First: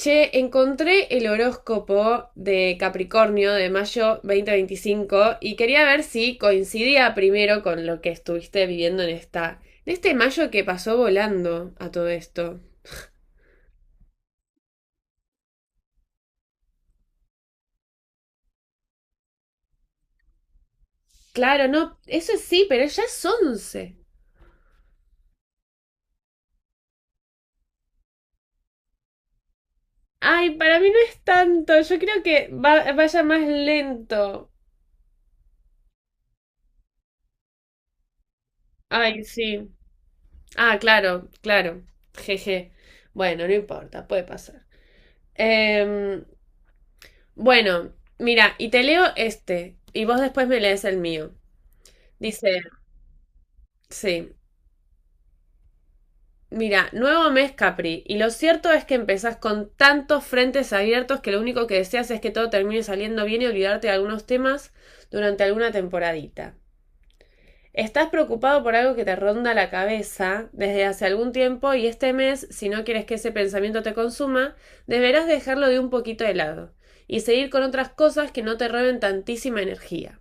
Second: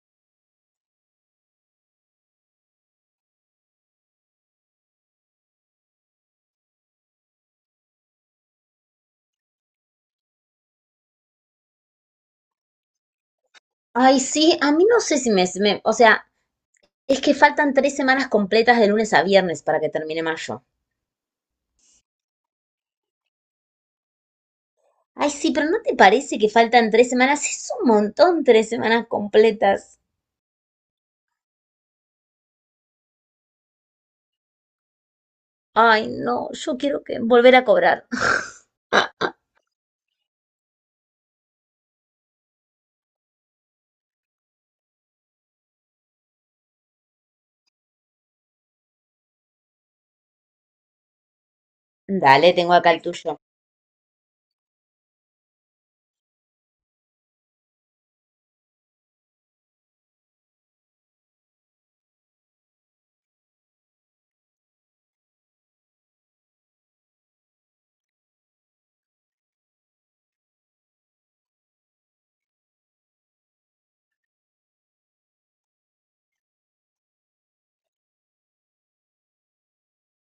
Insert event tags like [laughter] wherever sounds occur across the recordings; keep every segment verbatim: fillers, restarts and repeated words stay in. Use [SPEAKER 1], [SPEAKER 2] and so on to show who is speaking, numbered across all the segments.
[SPEAKER 1] Che, encontré el horóscopo de Capricornio de mayo dos mil veinticinco y quería ver si coincidía primero con lo que estuviste viviendo en esta, en este mayo que pasó volando a todo esto.
[SPEAKER 2] Ay, sí, a mí no sé si me, me- O sea, es que faltan tres semanas completas de lunes a viernes para que termine mayo.
[SPEAKER 1] Claro, no, eso sí, pero ya es once.
[SPEAKER 2] Ay, sí, pero ¿no te parece que faltan tres semanas? Es un montón tres semanas completas.
[SPEAKER 1] Ay, para mí no es tanto, yo creo que va- vaya más lento.
[SPEAKER 2] Ay, no, yo quiero que volver a cobrar.
[SPEAKER 1] Ay,
[SPEAKER 2] [laughs]
[SPEAKER 1] sí. Ah, claro, claro. Jeje. Bueno, no importa, puede pasar. Em, Bueno, mira, y te leo este, y vos después me lees el mío.
[SPEAKER 2] Dale,
[SPEAKER 1] Dice,
[SPEAKER 2] tengo acá el tuyo.
[SPEAKER 1] sí, mira, nuevo mes Capri, y lo cierto es que empezás con tantos frentes abiertos que lo único que deseas es que todo termine saliendo bien y olvidarte de algunos temas durante alguna temporadita. Estás preocupado por algo que te ronda la cabeza desde hace algún tiempo y este mes, si no quieres que ese pensamiento te consuma, deberás dejarlo de un poquito de lado y seguir con otras cosas que no te roben tantísima energía.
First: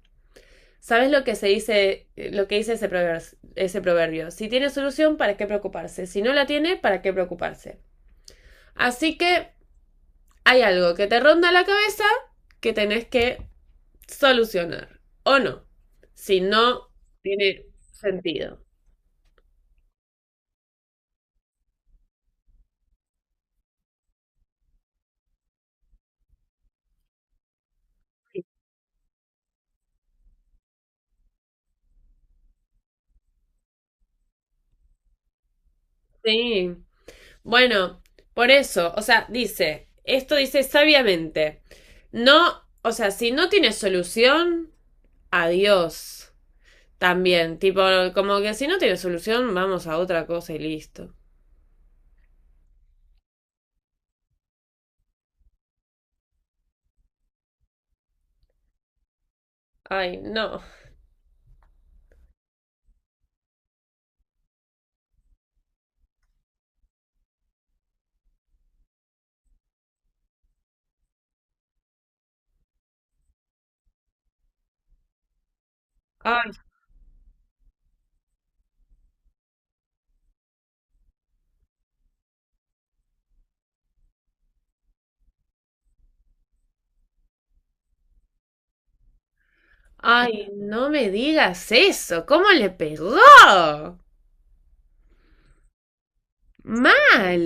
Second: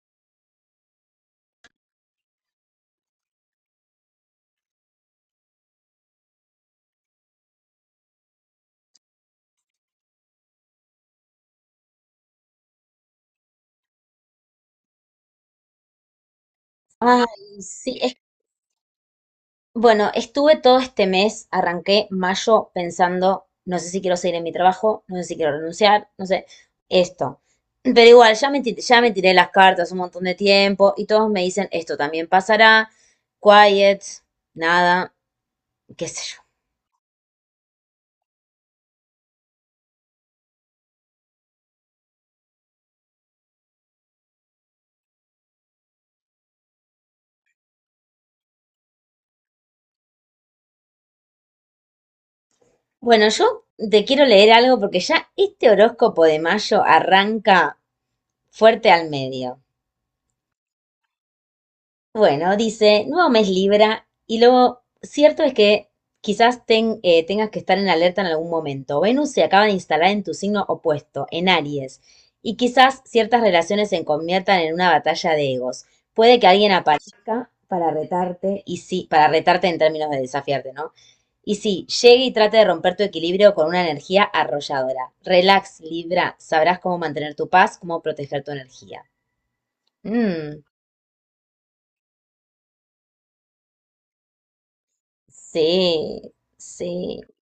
[SPEAKER 1] ¿Sabes lo que se dice, eh, lo que dice ese proverbio, ese proverbio? Si tiene solución, ¿para qué preocuparse? Si no la tiene, ¿para qué preocuparse? Así que hay algo que te ronda la cabeza que tenés que solucionar. ¿O no? Si no
[SPEAKER 2] Ay,
[SPEAKER 1] tiene
[SPEAKER 2] sí, es
[SPEAKER 1] sentido.
[SPEAKER 2] Bueno, estuve todo este mes, arranqué mayo pensando, no sé si quiero seguir en mi trabajo, no sé si quiero renunciar, no sé, esto. Pero igual, ya me, ti- ya me tiré las cartas un montón de tiempo y todos me dicen, esto también pasará, quiet, nada, qué sé yo.
[SPEAKER 1] Sí. Bueno, por eso, o sea, dice, esto dice sabiamente. No, o sea, si no tiene solución, adiós. También, tipo, como que si no tiene solución, vamos a otra cosa y listo.
[SPEAKER 2] Bueno, yo te quiero leer algo porque ya este horóscopo de mayo arranca fuerte al medio.
[SPEAKER 1] Ay, no.
[SPEAKER 2] Bueno, dice, nuevo mes Libra, y lo cierto es que quizás ten- eh, tengas que estar en alerta en algún momento. Venus se acaba de instalar en tu signo opuesto, en Aries, y quizás ciertas relaciones se conviertan en una batalla de egos. Puede que
[SPEAKER 1] Ay,
[SPEAKER 2] alguien aparezca para retarte, y sí, para retarte en términos de desafiarte, ¿no? Y sí, llegue y trate de romper tu equilibrio con una energía arrolladora. Relax, Libra, sabrás cómo mantener tu paz, cómo proteger tu energía.
[SPEAKER 1] ay,
[SPEAKER 2] Mm.
[SPEAKER 1] no me digas eso. ¿Cómo le pegó?
[SPEAKER 2] Sí, sí.
[SPEAKER 1] Mal,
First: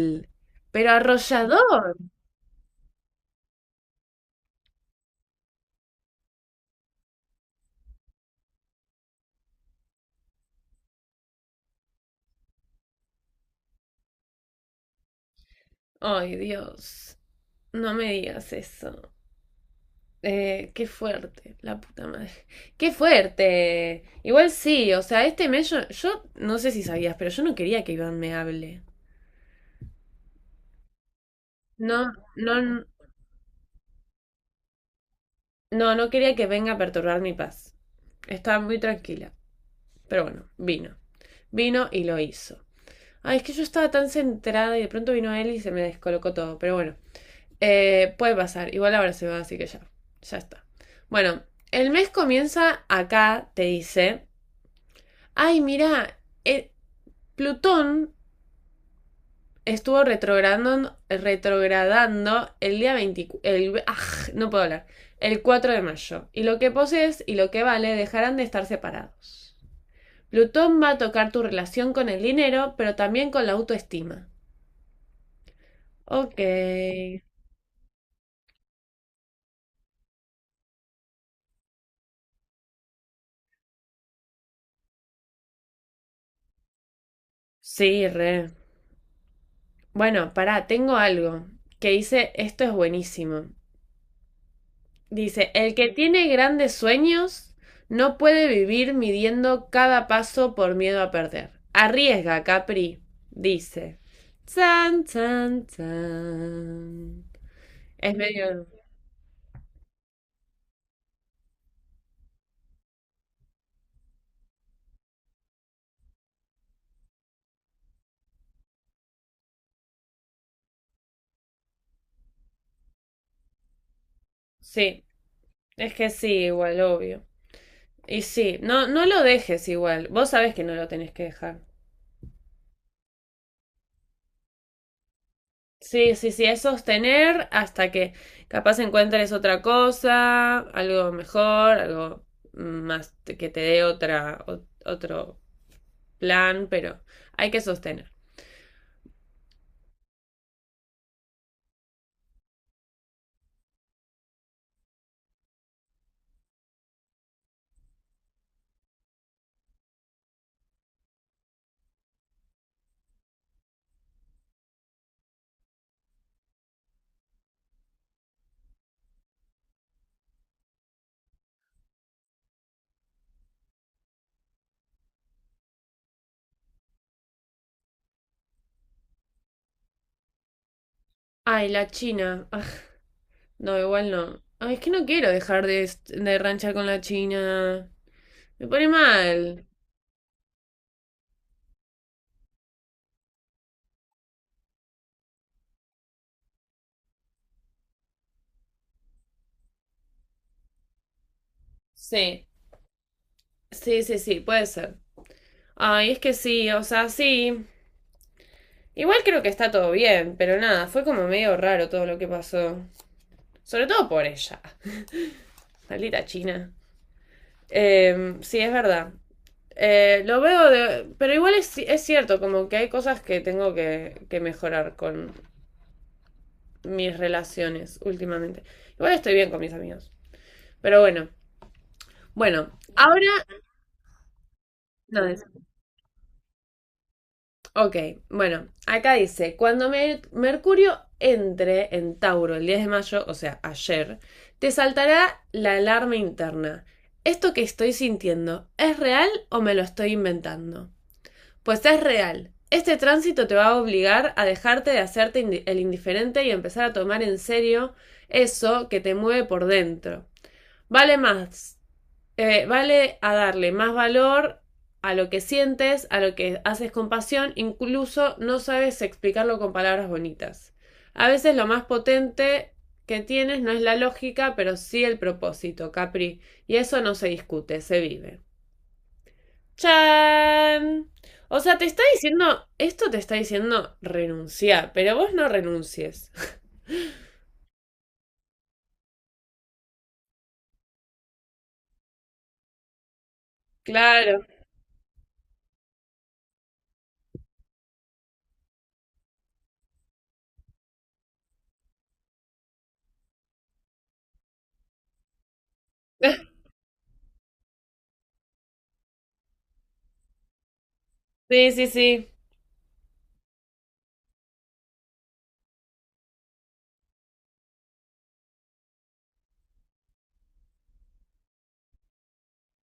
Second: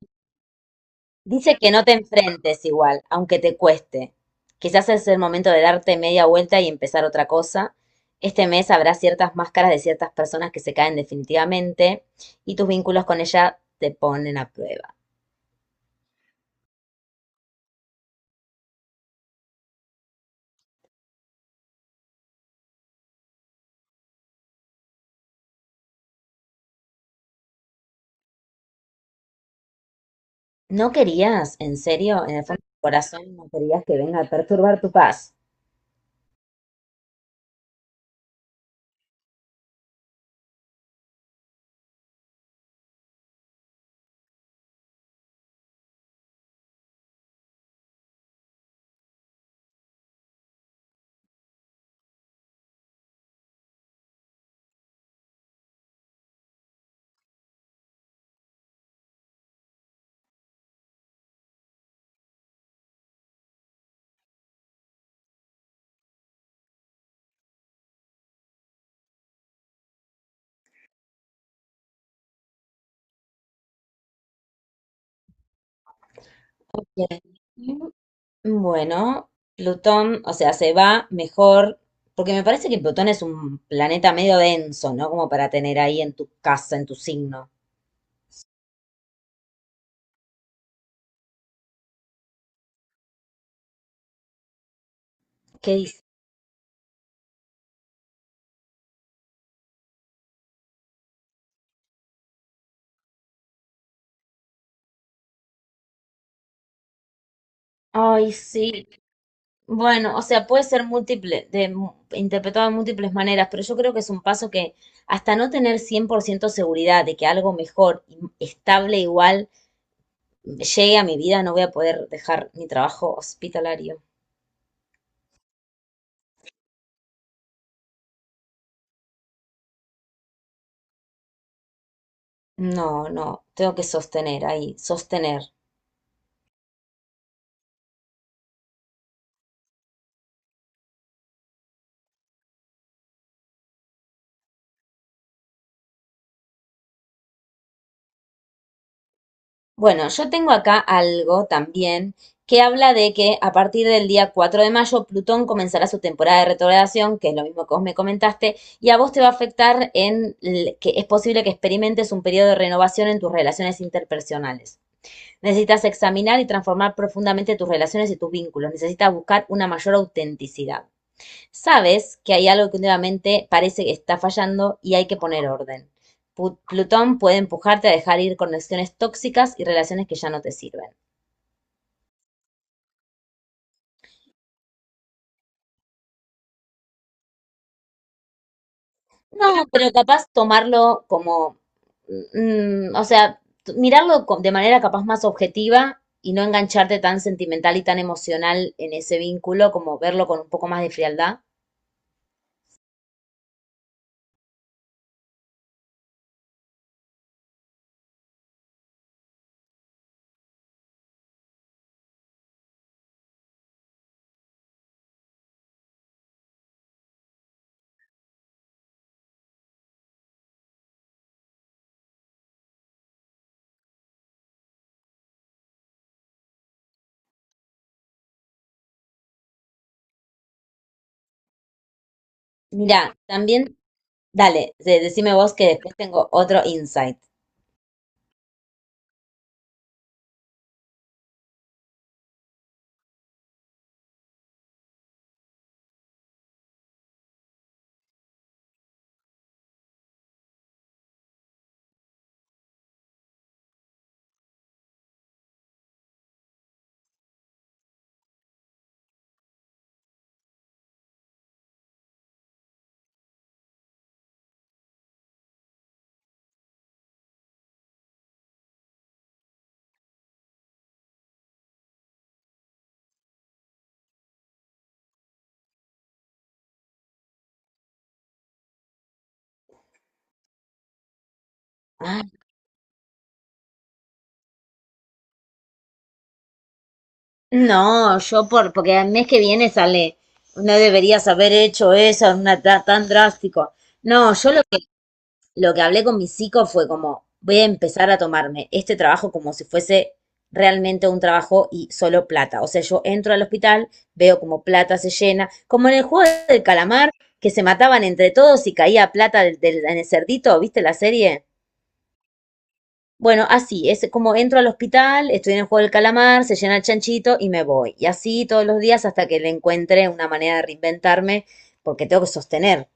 [SPEAKER 1] pero
[SPEAKER 2] Dice que
[SPEAKER 1] arrollador.
[SPEAKER 2] no te enfrentes igual, aunque te cueste. Quizás es el momento de darte media vuelta y empezar otra cosa. Este mes habrá ciertas máscaras de ciertas personas que se caen definitivamente y tus vínculos con ella te ponen a prueba.
[SPEAKER 1] Ay, Dios, no me digas eso. Eh, qué fuerte, la puta madre. Qué fuerte. Igual sí, o sea, este mes yo, yo no sé si sabías, pero yo no quería que Iván me hable.
[SPEAKER 2] ¿No querías, en
[SPEAKER 1] No,
[SPEAKER 2] serio, en el
[SPEAKER 1] no,
[SPEAKER 2] fondo de tu corazón, no querías que venga a perturbar tu paz?
[SPEAKER 1] no, no quería que venga a perturbar mi paz. Estaba muy tranquila. Pero bueno, vino. Vino y lo hizo. Ay, es que yo estaba tan centrada y de pronto vino él y se me descolocó todo. Pero bueno, eh, puede pasar. Igual ahora se va, así que ya. Ya está. Bueno, el mes comienza acá, te dice. Ay, mira, eh, Plutón estuvo retrogradando, retrogradando el día veinticuatro. El, aj, no puedo hablar. El cuatro de mayo. Y lo que posees y lo que vale dejarán de estar separados. Plutón va a tocar tu relación con el dinero, pero también con la autoestima. Ok.
[SPEAKER 2] Ok. Bueno, Plutón, o sea, se va mejor, porque me parece que Plutón es un planeta medio denso, ¿no? Como para tener ahí en tu casa, en tu signo.
[SPEAKER 1] Sí, re. Bueno, pará, tengo algo que dice, esto es buenísimo. Dice,
[SPEAKER 2] ¿Qué
[SPEAKER 1] el que
[SPEAKER 2] dice?
[SPEAKER 1] tiene grandes sueños no puede vivir midiendo cada paso por miedo a perder. Arriesga, Capri, dice. Chan, chan, chan. Es
[SPEAKER 2] Ay,
[SPEAKER 1] medio...
[SPEAKER 2] sí. Bueno, o sea, puede ser múltiple, de, mu- interpretado de múltiples maneras, pero yo creo que es un paso que hasta no tener cien por ciento seguridad de que algo mejor, y estable igual, llegue a mi vida, no voy a poder dejar mi trabajo hospitalario.
[SPEAKER 1] Sí, es que sí, igual, obvio. Y sí, no, no lo dejes igual. Vos sabés que no lo tenés que dejar.
[SPEAKER 2] No, no, tengo que sostener ahí, sostener.
[SPEAKER 1] Sí, sí, sí, es sostener hasta que capaz encuentres otra cosa, algo mejor, algo más te- que te dé otra, o- otro plan, pero hay que sostener.
[SPEAKER 2] Bueno, yo tengo acá algo también que habla de que a partir del día cuatro de mayo Plutón comenzará su temporada de retrogradación, que es lo mismo que vos me comentaste, y a vos te va a afectar en l- que es posible que experimentes un periodo de renovación en tus relaciones interpersonales. Necesitas examinar y transformar profundamente tus relaciones y tus vínculos. Necesitas buscar una mayor autenticidad. Sabes que hay algo que últimamente parece que está fallando y hay que poner orden. Pu- Plutón puede empujarte a dejar ir conexiones tóxicas y relaciones que ya no te sirven.
[SPEAKER 1] Ay, la China. Aj, no, igual no. Ay, es que no quiero dejar de, est- de ranchar con la China. Me pone
[SPEAKER 2] No,
[SPEAKER 1] mal.
[SPEAKER 2] pero capaz tomarlo como, mm, o sea, t- mirarlo co- de manera capaz más objetiva y no engancharte tan sentimental y tan emocional en ese vínculo, como verlo con un poco más de frialdad.
[SPEAKER 1] Sí, sí, sí, sí, puede ser. Ay, es que sí, o sea, sí. Igual creo que está todo bien, pero nada, fue como medio raro todo lo que pasó. Sobre todo por ella. Maldita China. Eh, sí, es verdad. Eh, lo veo de... Pero igual es, es cierto, como que hay cosas que tengo que, que mejorar con mis relaciones últimamente. Igual estoy bien con mis amigos. Pero bueno. Bueno,
[SPEAKER 2] Mira,
[SPEAKER 1] ahora...
[SPEAKER 2] también, dale, de-
[SPEAKER 1] No,
[SPEAKER 2] decime vos que después tengo otro insight.
[SPEAKER 1] ok, bueno, acá dice, cuando Mer- Mercurio entre en Tauro el diez de mayo, o sea, ayer, te saltará la alarma interna. ¿Esto que estoy sintiendo es real o me lo estoy inventando? Pues es real. Este tránsito te va a obligar a dejarte de hacerte indi- el indiferente y empezar a tomar en serio eso que te mueve por dentro. Vale más eh, vale a darle más valor a lo que sientes, a lo que haces con pasión, incluso no sabes explicarlo con palabras bonitas. A veces lo más potente que tienes no es la lógica, pero sí el propósito, Capri. Y eso no se discute, se vive. ¡Chan! O sea, te está diciendo, esto te está diciendo renunciar, pero vos no renuncies. [laughs]
[SPEAKER 2] No, yo por, porque el mes que viene sale. No deberías haber hecho eso, una, ta- tan drástico. No,
[SPEAKER 1] Claro.
[SPEAKER 2] yo lo que, lo que hablé con mi psico fue como, voy a empezar a tomarme este trabajo como si fuese realmente un trabajo y solo plata. O sea, yo entro al hospital, veo como plata se llena, como en el juego
[SPEAKER 1] [laughs]
[SPEAKER 2] del calamar, que se mataban entre todos y caía plata del, del- en el cerdito, ¿viste la serie?
[SPEAKER 1] Sí, sí, sí.
[SPEAKER 2] Bueno, así, es como entro al hospital, estoy en el juego del calamar, se llena el chanchito y me voy. Y así todos los días hasta que le encuentre una manera de reinventarme, porque tengo que sostener.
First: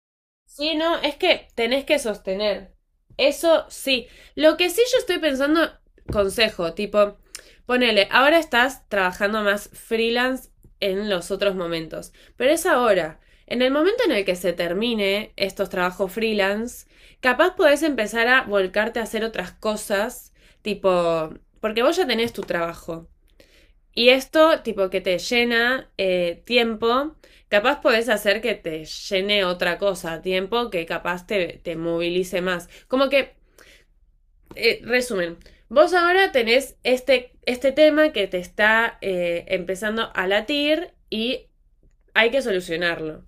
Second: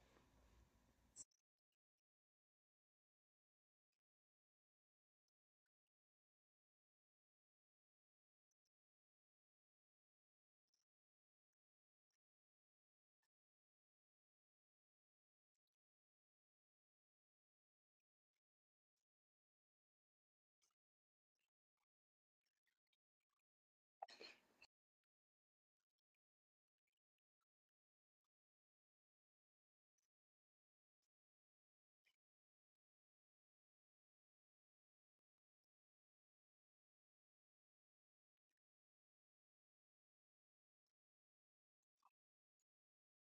[SPEAKER 1] Sí, no, es que tenés que sostener. Eso sí. Lo que sí yo estoy pensando, consejo, tipo, ponele, ahora estás trabajando más freelance en los otros momentos, pero es ahora. En el momento en el que se termine estos trabajos freelance, capaz podés empezar a volcarte a hacer otras cosas, tipo, porque vos ya tenés tu trabajo. Y esto, tipo, que te llena eh, tiempo, capaz podés hacer que te llene otra cosa, tiempo que capaz te, te movilice más. Como que, eh, resumen, vos ahora tenés este, este tema que te está eh, empezando a latir y hay que solucionarlo.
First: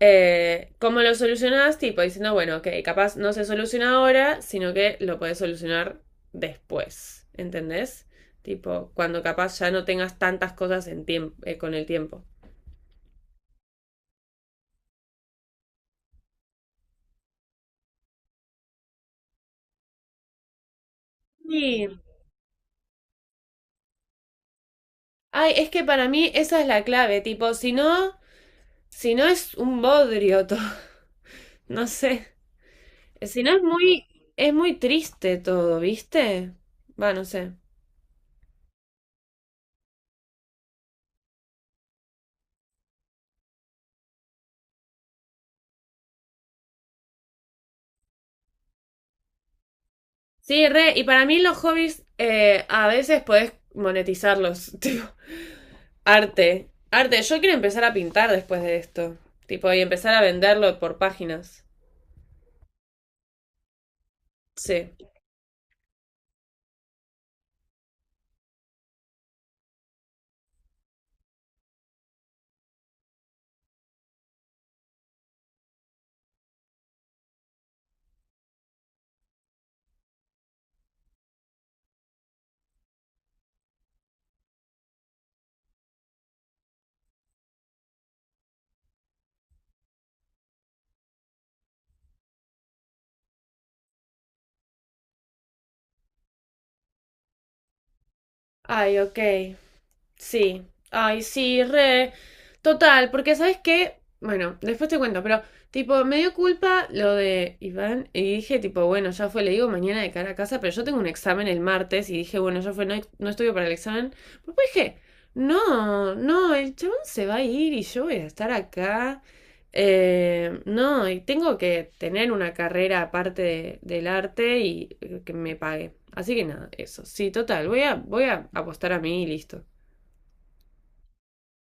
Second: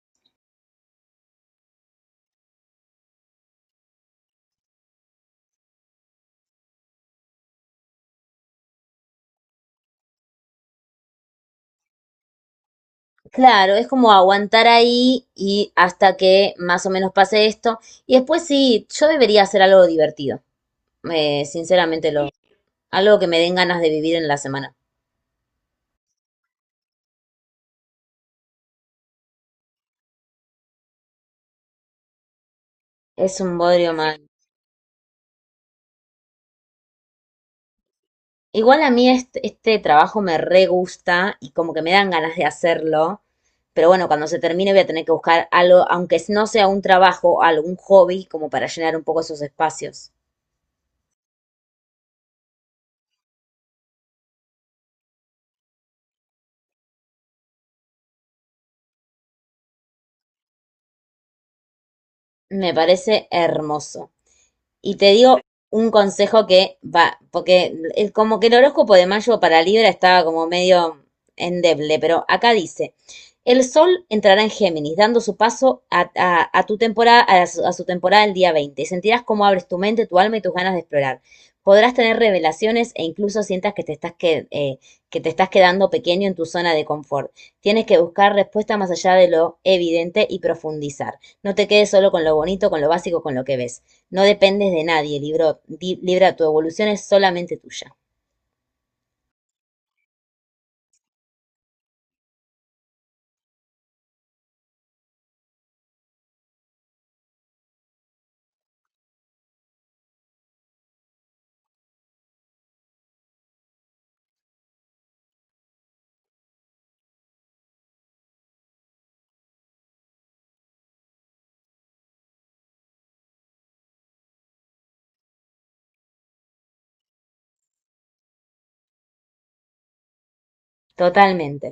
[SPEAKER 1] Eh, ¿cómo lo solucionás? Tipo diciendo, bueno, ok, capaz no se soluciona ahora, sino que lo puedes solucionar después, ¿entendés? Tipo, cuando capaz ya no tengas tantas cosas en tiemp- eh, con el tiempo.
[SPEAKER 2] Claro, es como aguantar ahí y hasta que más o menos pase esto. Y después sí, yo debería hacer algo divertido. eh,
[SPEAKER 1] Sí.
[SPEAKER 2] sinceramente, lo, algo que me den ganas de vivir en la semana.
[SPEAKER 1] Ay, es que para mí esa es la clave, tipo, si no, si no es un bodrio todo, [laughs] no sé,
[SPEAKER 2] Es
[SPEAKER 1] si no
[SPEAKER 2] un
[SPEAKER 1] es
[SPEAKER 2] bodrio
[SPEAKER 1] muy,
[SPEAKER 2] más.
[SPEAKER 1] es muy triste todo, ¿viste? Va, no sé.
[SPEAKER 2] Igual a mí este, este trabajo me re gusta y como que me dan ganas de hacerlo, pero bueno, cuando se termine voy a tener que buscar algo, aunque no sea un trabajo, algún hobby, como para llenar un poco esos espacios.
[SPEAKER 1] Sí, re, y para mí los hobbies eh, a veces podés monetizarlos, [laughs] tipo. Arte. Arte. Yo quiero empezar a pintar después de esto. Tipo, y empezar a venderlo por páginas.
[SPEAKER 2] Me parece hermoso.
[SPEAKER 1] Sí.
[SPEAKER 2] Y te digo un consejo que va, porque el- como que el horóscopo de mayo para Libra estaba como medio endeble, pero acá dice, el sol entrará en Géminis, dando su paso a, a- a tu temporada, a su, a su temporada el día veinte. Y sentirás cómo abres tu mente, tu alma y tus ganas de explorar. Podrás tener revelaciones e incluso sientas que te estás, que, eh, que te estás quedando pequeño en tu zona de confort. Tienes que buscar respuesta más allá de lo evidente y profundizar. No te quedes solo con lo bonito, con lo básico, con lo que ves. No dependes de nadie, libro- di- Libra, tu evolución es solamente tuya.
[SPEAKER 1] Ay, ok. Sí, ay, sí, re. Total, porque ¿sabes qué? Bueno, después te cuento, pero tipo, me dio culpa lo de Iván y dije, tipo, bueno, ya fue, le digo mañana de cara a casa, pero yo tengo un examen el martes y dije, bueno, ya fue, no, no estudio para el examen. Pero después dije, no, no, el chabón se va a ir y yo voy a estar acá. Eh, no, y tengo que tener una carrera aparte de- del arte y eh, que me pague. Así que nada, eso. Sí, total, voy a, voy a apostar a mí y listo.
[SPEAKER 2] Totalmente.